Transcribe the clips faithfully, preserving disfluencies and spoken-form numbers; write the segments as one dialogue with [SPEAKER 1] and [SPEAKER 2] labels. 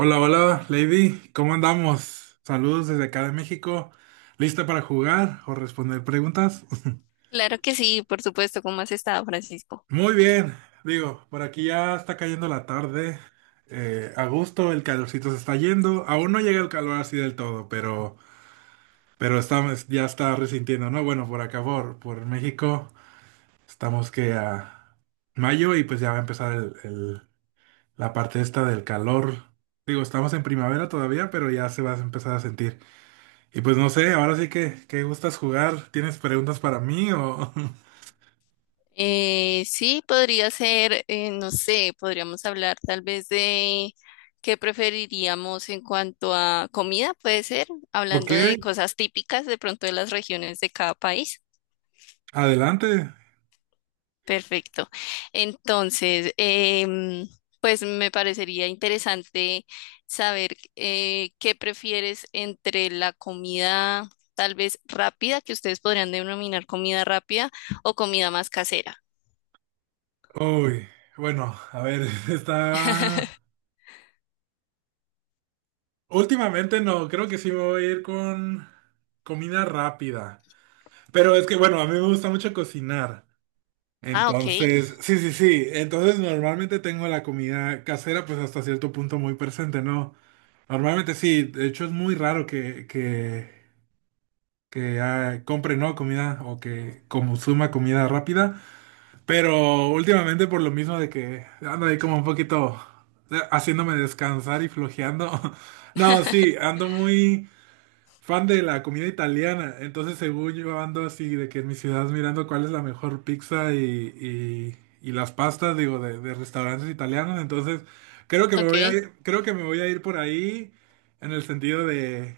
[SPEAKER 1] Hola, hola, Lady, ¿cómo andamos? Saludos desde acá de México. ¿Lista para jugar o responder preguntas?
[SPEAKER 2] Claro que sí, por supuesto, ¿cómo has estado, Francisco?
[SPEAKER 1] Muy bien, digo, por aquí ya está cayendo la tarde. Eh, a gusto, el calorcito se está yendo. Aún no llega el calor así del todo, pero, pero estamos, ya está resintiendo, ¿no? Bueno, por acá, por, por México, estamos que a mayo y pues ya va a empezar el, el- la parte esta del calor. Digo, estamos en primavera todavía, pero ya se va a empezar a sentir. Y pues no sé, ahora sí que, ¿qué gustas jugar? ¿Tienes preguntas para mí o,
[SPEAKER 2] Eh, sí, podría ser, eh, no sé, podríamos hablar tal vez de qué preferiríamos en cuanto a comida, puede ser,
[SPEAKER 1] o
[SPEAKER 2] hablando
[SPEAKER 1] qué?
[SPEAKER 2] de cosas típicas de pronto de las regiones de cada país.
[SPEAKER 1] Adelante.
[SPEAKER 2] Perfecto. Entonces, em, pues me parecería interesante saber eh, qué prefieres entre la comida tal vez rápida, que ustedes podrían denominar comida rápida, o comida más casera.
[SPEAKER 1] Uy, bueno, a ver, está... Últimamente no, creo que sí me voy a ir con comida rápida. Pero es que, bueno, a mí me gusta mucho cocinar.
[SPEAKER 2] Ah, ok,
[SPEAKER 1] Entonces, sí, sí, sí. Entonces normalmente tengo la comida casera pues hasta cierto punto muy presente, ¿no? Normalmente sí, de hecho es muy raro que, que que ah, compre no comida o que consuma comida rápida, pero últimamente por lo mismo de que ando ahí como un poquito eh, haciéndome descansar y flojeando. No, sí, ando muy fan de la comida italiana, entonces según yo ando así de que en mi ciudad mirando cuál es la mejor pizza y, y- y las pastas, digo, de, de restaurantes italianos, entonces creo que me voy a
[SPEAKER 2] ok.
[SPEAKER 1] ir, creo que me voy a ir por ahí en el sentido de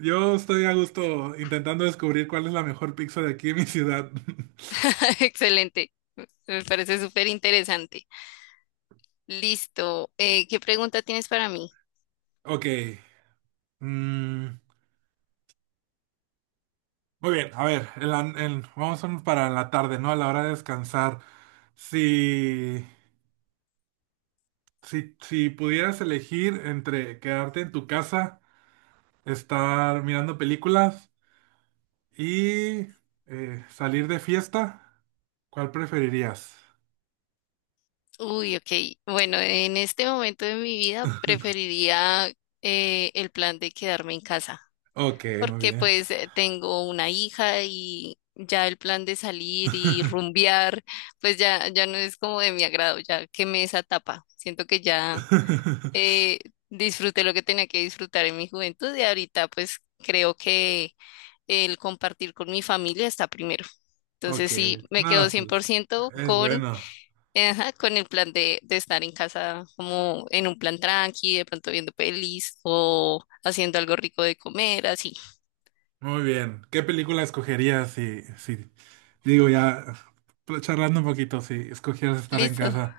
[SPEAKER 1] yo estoy a gusto intentando descubrir cuál es la mejor pizza de aquí en mi ciudad.
[SPEAKER 2] Excelente. Me parece súper interesante. Listo. Eh, ¿qué pregunta tienes para mí?
[SPEAKER 1] Ok, mm, muy bien, a ver, en la- en- vamos a- para la tarde, ¿no? A la hora de descansar. Si... Si, si pudieras elegir entre quedarte en tu casa, estar mirando películas y eh, salir de fiesta, ¿cuál preferirías?
[SPEAKER 2] Uy, ok. Bueno, en este momento de mi vida preferiría eh, el plan de quedarme en casa,
[SPEAKER 1] Ok, muy
[SPEAKER 2] porque
[SPEAKER 1] bien.
[SPEAKER 2] pues eh, tengo una hija y ya el plan de salir y rumbear, pues ya, ya no es como de mi agrado, ya quemé esa etapa. Siento que ya eh, disfruté lo que tenía que disfrutar en mi juventud y ahorita pues creo que el compartir con mi familia está primero.
[SPEAKER 1] Ok,
[SPEAKER 2] Entonces sí, me
[SPEAKER 1] nada,
[SPEAKER 2] quedo
[SPEAKER 1] sí, es
[SPEAKER 2] cien por ciento
[SPEAKER 1] es
[SPEAKER 2] con,
[SPEAKER 1] bueno.
[SPEAKER 2] eh, ajá, con el plan de, de estar en casa como en un plan tranqui, de pronto viendo pelis o haciendo algo rico de comer, así.
[SPEAKER 1] Muy bien. ¿Qué película escogerías si, si, digo ya, charlando un poquito, si escogieras estar en
[SPEAKER 2] Listo.
[SPEAKER 1] casa?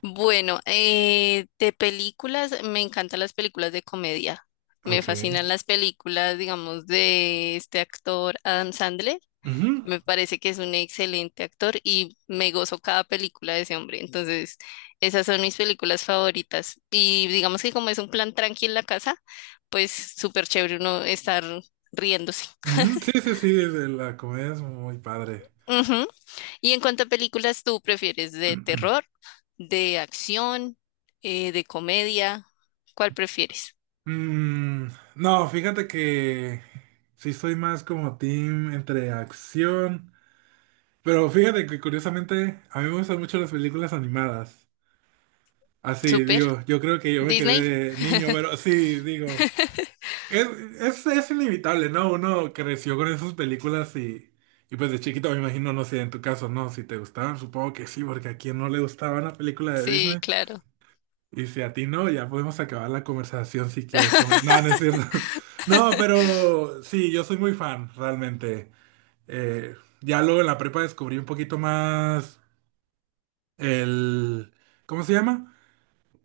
[SPEAKER 2] Bueno, eh, de películas, me encantan las películas de comedia. Me
[SPEAKER 1] Ok.
[SPEAKER 2] fascinan las películas, digamos, de este actor Adam Sandler.
[SPEAKER 1] Ujú,
[SPEAKER 2] Me parece que es un excelente actor y me gozo cada película de ese hombre. Entonces, esas son mis películas favoritas. Y digamos que como es un plan tranqui en la casa, pues súper chévere uno estar riéndose.
[SPEAKER 1] ujú. Sí, sí, sí, de la comedia es muy padre.
[SPEAKER 2] Y en cuanto a películas, ¿tú prefieres de terror, de acción, eh, de comedia? ¿Cuál prefieres?
[SPEAKER 1] Mm, no, fíjate que sí soy más como team entre acción, pero fíjate que curiosamente a mí me gustan mucho las películas animadas. Así,
[SPEAKER 2] ¿Super?
[SPEAKER 1] digo, yo creo que yo me
[SPEAKER 2] ¿Disney?
[SPEAKER 1] quedé niño, pero sí, digo, es, es, es inevitable, ¿no? Uno creció con esas películas y, y pues de chiquito me imagino, no sé, en tu caso, ¿no? Si te gustaban, supongo que sí, porque a quien no le gustaba una película de
[SPEAKER 2] Sí,
[SPEAKER 1] Disney.
[SPEAKER 2] claro.
[SPEAKER 1] Y si a ti no, ya podemos acabar la conversación si quieres. Comer. No, no es cierto. No, pero sí, yo soy muy fan, realmente. Eh, ya luego en la prepa descubrí un poquito más el... ¿Cómo se llama?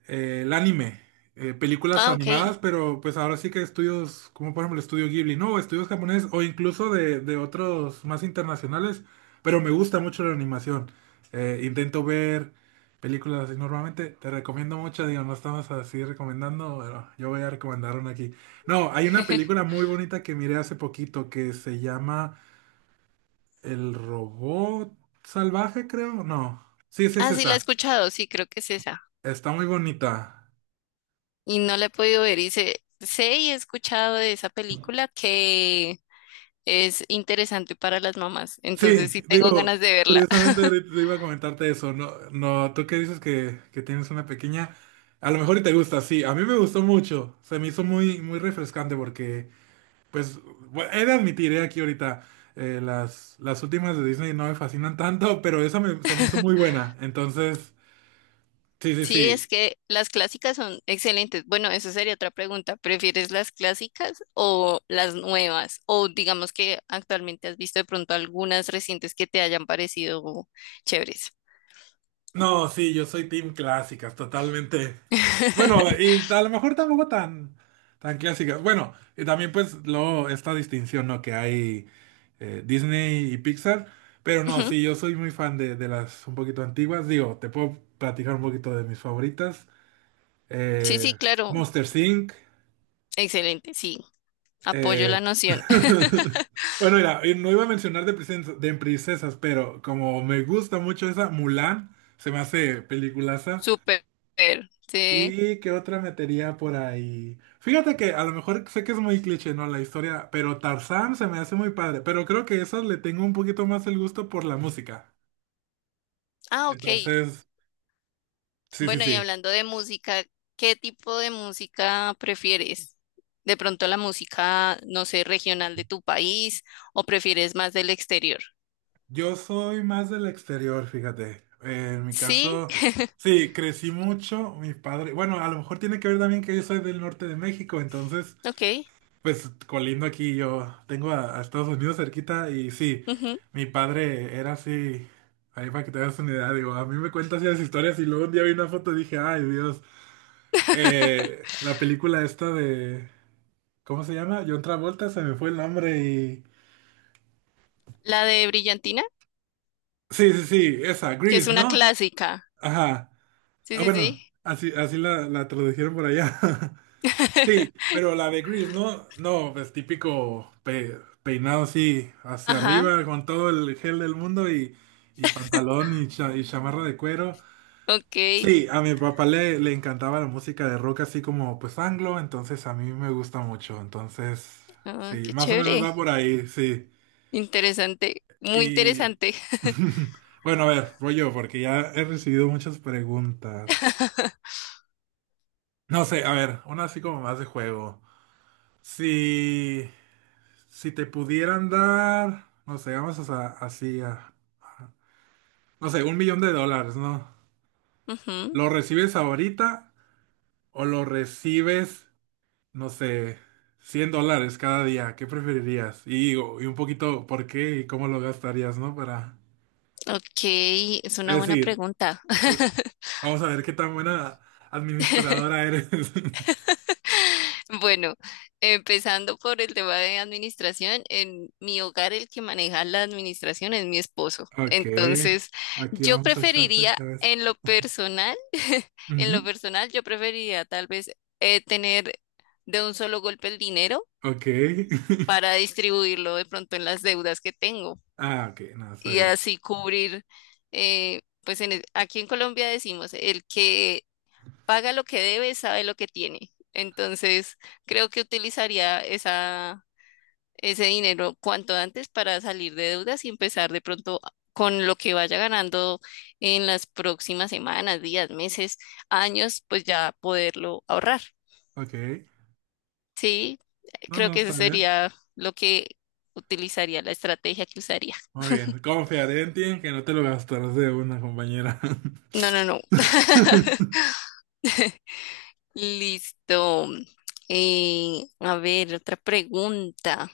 [SPEAKER 1] eh, El anime, eh, películas
[SPEAKER 2] Ah, ok.
[SPEAKER 1] animadas, pero pues ahora sí que estudios, como por ejemplo el estudio Ghibli, ¿no? O estudios japoneses o incluso de, de otros más internacionales, pero me gusta mucho la animación. Eh, intento ver películas así normalmente, te recomiendo muchas, digo, no estamos así recomendando, pero yo voy a recomendar una aquí. No, hay una película muy bonita que miré hace poquito que se llama El robot salvaje, creo, no. Sí, sí, es
[SPEAKER 2] Ah, sí, la he
[SPEAKER 1] esa.
[SPEAKER 2] escuchado, sí, creo que es esa.
[SPEAKER 1] Está muy bonita.
[SPEAKER 2] Y no la he podido ver. Y sé, sé y he escuchado de esa película que es interesante para las mamás.
[SPEAKER 1] Sí,
[SPEAKER 2] Entonces sí tengo
[SPEAKER 1] digo,
[SPEAKER 2] ganas de verla.
[SPEAKER 1] curiosamente ahorita te iba a comentarte eso, no, no, tú que dices que, que tienes una pequeña, a lo mejor y te gusta, sí, a mí me gustó mucho, se me hizo muy, muy refrescante porque, pues, bu- he de admitir, eh, aquí ahorita, eh, las, las últimas de Disney no me fascinan tanto, pero esa me- se me hizo muy buena, entonces, sí, sí,
[SPEAKER 2] Sí,
[SPEAKER 1] sí,
[SPEAKER 2] es que las clásicas son excelentes. Bueno, eso sería otra pregunta. ¿Prefieres las clásicas o las nuevas? O digamos que actualmente has visto de pronto algunas recientes que te hayan parecido chéveres.
[SPEAKER 1] no, sí, yo soy team clásicas, totalmente. Bueno, y a lo mejor tampoco tan, tan clásicas. Bueno, y también pues luego esta distinción, ¿no? Que hay eh, Disney y Pixar. Pero no,
[SPEAKER 2] Ujú.
[SPEAKER 1] sí, yo soy muy fan de, de las un poquito antiguas. Digo, te puedo platicar un poquito de mis favoritas.
[SPEAKER 2] Sí, sí,
[SPEAKER 1] Eh,
[SPEAKER 2] claro.
[SPEAKER 1] Monsters Inc.
[SPEAKER 2] Excelente, sí. Apoyo
[SPEAKER 1] eh,
[SPEAKER 2] la noción.
[SPEAKER 1] Bueno, mira, y no iba a mencionar de princesas, de princesas, pero como me gusta mucho esa, Mulan, se me hace peliculaza.
[SPEAKER 2] Súper. Sí.
[SPEAKER 1] ¿Y qué otra metería por ahí? Fíjate que a lo mejor sé que es muy cliché, ¿no? La historia, pero Tarzán se me hace muy padre, pero creo que esas le tengo un poquito más el gusto por la música.
[SPEAKER 2] Ah, ok.
[SPEAKER 1] Entonces, sí, sí,
[SPEAKER 2] Bueno, y
[SPEAKER 1] sí.
[SPEAKER 2] hablando de música, ¿qué tipo de música prefieres? ¿De pronto la música, no sé, regional de tu país o prefieres más del exterior?
[SPEAKER 1] Yo soy más del exterior, fíjate. Eh, en mi
[SPEAKER 2] Sí,
[SPEAKER 1] caso, sí, crecí mucho, mi padre. Bueno, a lo mejor tiene que ver también que yo soy del norte de México, entonces
[SPEAKER 2] ok.
[SPEAKER 1] pues colindo aquí yo tengo a, a Estados Unidos cerquita y sí,
[SPEAKER 2] Ujú.
[SPEAKER 1] mi padre era así, ahí para que te hagas una idea, digo, a mí me cuentas esas historias y luego un día vi una foto y dije, ay Dios, eh, la película esta de, ¿cómo se llama? John Travolta, se me fue el nombre y...
[SPEAKER 2] La de Brillantina,
[SPEAKER 1] Sí, sí, sí, esa,
[SPEAKER 2] que es
[SPEAKER 1] Grease,
[SPEAKER 2] una
[SPEAKER 1] ¿no?
[SPEAKER 2] clásica.
[SPEAKER 1] Ajá,
[SPEAKER 2] Sí,
[SPEAKER 1] ah,
[SPEAKER 2] sí,
[SPEAKER 1] bueno,
[SPEAKER 2] sí.
[SPEAKER 1] así, así la, la tradujeron por allá. Sí, pero la de Grease, ¿no? No, pues típico pe- peinado así hacia
[SPEAKER 2] Ajá,
[SPEAKER 1] arriba con todo el gel del mundo y, y pantalón y, cha- y chamarra de cuero.
[SPEAKER 2] ok.
[SPEAKER 1] Sí, a mi papá le, le encantaba la música de rock así como pues anglo, entonces a mí me gusta mucho. Entonces,
[SPEAKER 2] Ah,
[SPEAKER 1] sí,
[SPEAKER 2] qué
[SPEAKER 1] más o menos
[SPEAKER 2] chévere.
[SPEAKER 1] va por ahí, sí.
[SPEAKER 2] Interesante, muy
[SPEAKER 1] Y
[SPEAKER 2] interesante.
[SPEAKER 1] bueno, a ver, voy yo porque ya he recibido muchas preguntas. No sé, a ver, una así como más de juego. Sí. Si te pudieran dar, no sé, vamos a, así a, a- no sé, un millón de dólares, ¿no?
[SPEAKER 2] Ujú,
[SPEAKER 1] ¿Lo recibes ahorita o lo recibes, no sé, cien dólares cada día? ¿Qué preferirías? Y, o- y un poquito, ¿por qué y cómo lo gastarías, ¿no? Para,
[SPEAKER 2] ok, es
[SPEAKER 1] es
[SPEAKER 2] una buena
[SPEAKER 1] decir,
[SPEAKER 2] pregunta.
[SPEAKER 1] vamos a ver qué tan buena administradora eres.
[SPEAKER 2] Bueno, empezando por el tema de administración, en mi hogar el que maneja la administración es mi esposo.
[SPEAKER 1] Ok,
[SPEAKER 2] Entonces,
[SPEAKER 1] aquí
[SPEAKER 2] yo
[SPEAKER 1] vamos a echarte de
[SPEAKER 2] preferiría
[SPEAKER 1] cabeza.
[SPEAKER 2] en lo personal, en lo
[SPEAKER 1] Ujú,
[SPEAKER 2] personal, yo preferiría tal vez eh, tener de un solo golpe el dinero
[SPEAKER 1] ok.
[SPEAKER 2] para distribuirlo de pronto en las deudas que tengo
[SPEAKER 1] Ah, ok, no, está
[SPEAKER 2] y
[SPEAKER 1] bien.
[SPEAKER 2] así cubrir, eh, pues en el- aquí en Colombia decimos, el que paga lo que debe, sabe lo que tiene. Entonces, creo que utilizaría esa, ese dinero cuanto antes para salir de deudas y empezar de pronto con lo que vaya ganando en las próximas semanas, días, meses, años, pues ya poderlo ahorrar.
[SPEAKER 1] Ok,
[SPEAKER 2] Sí,
[SPEAKER 1] no,
[SPEAKER 2] creo
[SPEAKER 1] no,
[SPEAKER 2] que ese
[SPEAKER 1] está bien.
[SPEAKER 2] sería lo que utilizaría, la estrategia que usaría.
[SPEAKER 1] Muy bien, confiaré en ti en que no te lo gastarás de una compañera.
[SPEAKER 2] No, no, no. Listo. Eh, a ver, otra pregunta,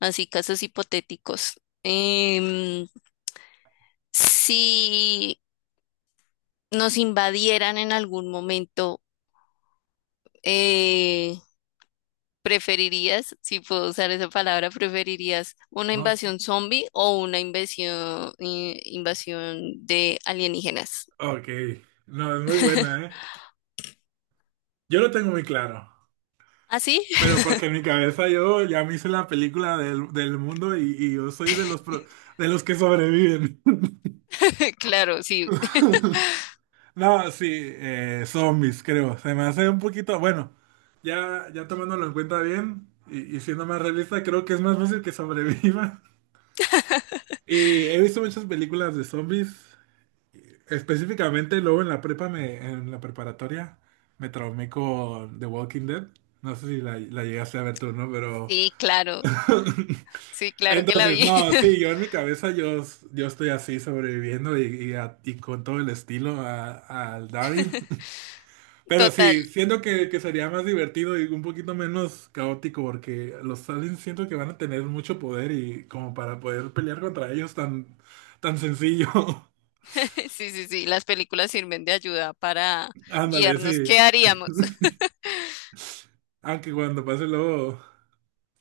[SPEAKER 2] así casos hipotéticos. Em, si nos invadieran en algún momento, eh, ¿preferirías, si puedo usar esa palabra, preferirías una
[SPEAKER 1] No, sí.
[SPEAKER 2] invasión zombie o una invasión, eh, invasión de alienígenas?
[SPEAKER 1] Ok, no, es muy buena, ¿eh? Yo lo tengo muy claro,
[SPEAKER 2] ¿Ah, sí?
[SPEAKER 1] pero porque en mi cabeza yo ya me hice la película del, del mundo y, y yo soy de los, pro- de los que sobreviven.
[SPEAKER 2] Claro, sí.
[SPEAKER 1] No, sí, eh, zombies, creo. Se me hace un poquito, bueno, ya, ya tomándolo en cuenta bien y, y siendo más realista, creo que es más fácil que sobreviva. Y he visto muchas películas de zombies. Específicamente, luego en la prepa, me, en la preparatoria, me traumé con The Walking Dead. No sé si la, la llegaste a ver tú, ¿no? Pero...
[SPEAKER 2] Sí, claro. Sí, claro que la
[SPEAKER 1] Entonces,
[SPEAKER 2] vi.
[SPEAKER 1] no, sí, yo en mi cabeza yo, yo estoy así sobreviviendo y, y, a- y con todo el estilo a- al Daryl. Pero
[SPEAKER 2] Total.
[SPEAKER 1] sí, siento que, que sería más divertido y un poquito menos caótico porque los aliens siento que van a tener mucho poder y como para poder pelear contra ellos tan, tan sencillo.
[SPEAKER 2] Sí, sí, sí. Las películas sirven de ayuda para
[SPEAKER 1] Ándale,
[SPEAKER 2] guiarnos.
[SPEAKER 1] sí.
[SPEAKER 2] ¿Qué haríamos?
[SPEAKER 1] Aunque cuando pase luego...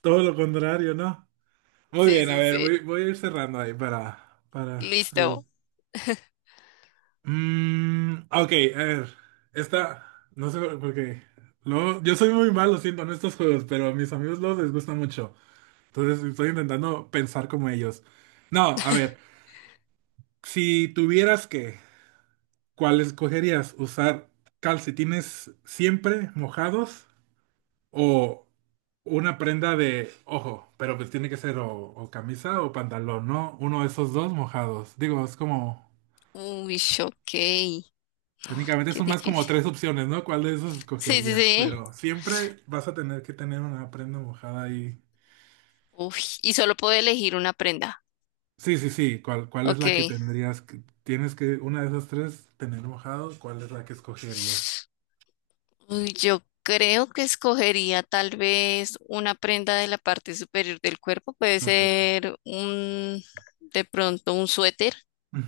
[SPEAKER 1] Todo lo contrario, ¿no? Muy
[SPEAKER 2] Sí,
[SPEAKER 1] bien, a
[SPEAKER 2] sí,
[SPEAKER 1] ver,
[SPEAKER 2] sí.
[SPEAKER 1] voy, voy a ir cerrando ahí para, para, sí.
[SPEAKER 2] Listo.
[SPEAKER 1] Mm, ok, a ver, esta, no sé por qué. Luego, yo soy muy malo, siento, en estos juegos, pero a mis amigos los les gusta mucho. Entonces estoy intentando pensar como ellos. No, a ver, si tuvieras que, ¿cuál escogerías? ¿Usar calcetines siempre mojados? O una prenda de, ojo, pero pues tiene que ser o, o camisa o pantalón, ¿no? Uno de esos dos mojados. Digo, es como,
[SPEAKER 2] Uy, ok, qué
[SPEAKER 1] técnicamente son más como
[SPEAKER 2] difícil.
[SPEAKER 1] tres opciones, ¿no? ¿Cuál de esos
[SPEAKER 2] Sí, sí,
[SPEAKER 1] escogerías?
[SPEAKER 2] sí.
[SPEAKER 1] Pero siempre vas a tener que tener una prenda mojada ahí.
[SPEAKER 2] Uy, y solo puedo elegir una prenda.
[SPEAKER 1] Sí, sí, sí. ¿Cuál, ¿cuál es
[SPEAKER 2] Ok.
[SPEAKER 1] la que tendrías? Que- Tienes que, una de esas tres, tener mojado. ¿Cuál es la que escogerías?
[SPEAKER 2] Uy, yo creo que escogería tal vez una prenda de la parte superior del cuerpo. Puede
[SPEAKER 1] Ok.
[SPEAKER 2] ser un, de pronto un suéter.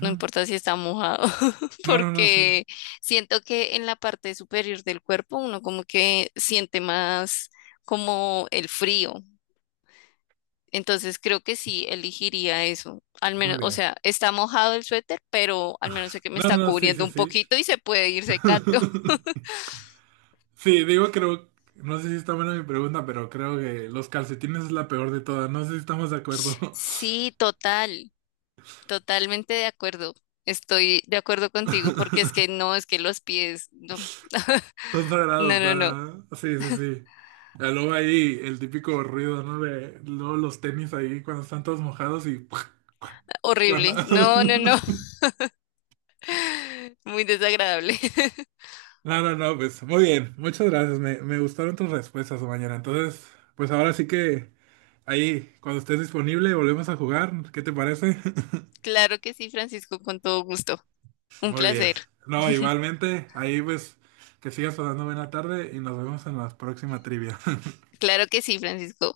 [SPEAKER 2] No importa si está mojado,
[SPEAKER 1] No, no, no, sí.
[SPEAKER 2] porque siento que en la parte superior del cuerpo uno como que siente más como el frío. Entonces creo que sí elegiría eso. Al
[SPEAKER 1] Muy
[SPEAKER 2] menos, o
[SPEAKER 1] bien.
[SPEAKER 2] sea, está mojado el suéter, pero al menos sé que me
[SPEAKER 1] No,
[SPEAKER 2] está
[SPEAKER 1] no, sí,
[SPEAKER 2] cubriendo
[SPEAKER 1] sí,
[SPEAKER 2] un
[SPEAKER 1] sí.
[SPEAKER 2] poquito y se puede ir secando.
[SPEAKER 1] Sí, digo, creo, no sé si está buena mi pregunta, pero creo que los calcetines es la peor de todas. No sé si estamos de acuerdo.
[SPEAKER 2] Sí, total, totalmente de acuerdo. Estoy de acuerdo contigo porque es que no, es que los pies, no,
[SPEAKER 1] Son
[SPEAKER 2] no,
[SPEAKER 1] sagrados
[SPEAKER 2] no, no,
[SPEAKER 1] para... Sí, sí, sí. Ya luego ahí el típico ruido, ¿no? De luego los tenis ahí cuando están todos mojados y... cuando-
[SPEAKER 2] horrible. No, no, no, muy desagradable.
[SPEAKER 1] No, no, no, pues muy bien. Muchas gracias. Me, me gustaron tus respuestas, mañana. Entonces, pues ahora sí que ahí, cuando estés disponible, volvemos a jugar. ¿Qué te parece?
[SPEAKER 2] Claro que sí, Francisco, con todo gusto. Un
[SPEAKER 1] Muy bien.
[SPEAKER 2] placer.
[SPEAKER 1] No, igualmente, ahí pues que sigas pasando buena tarde y nos vemos en la próxima trivia.
[SPEAKER 2] Claro que sí, Francisco.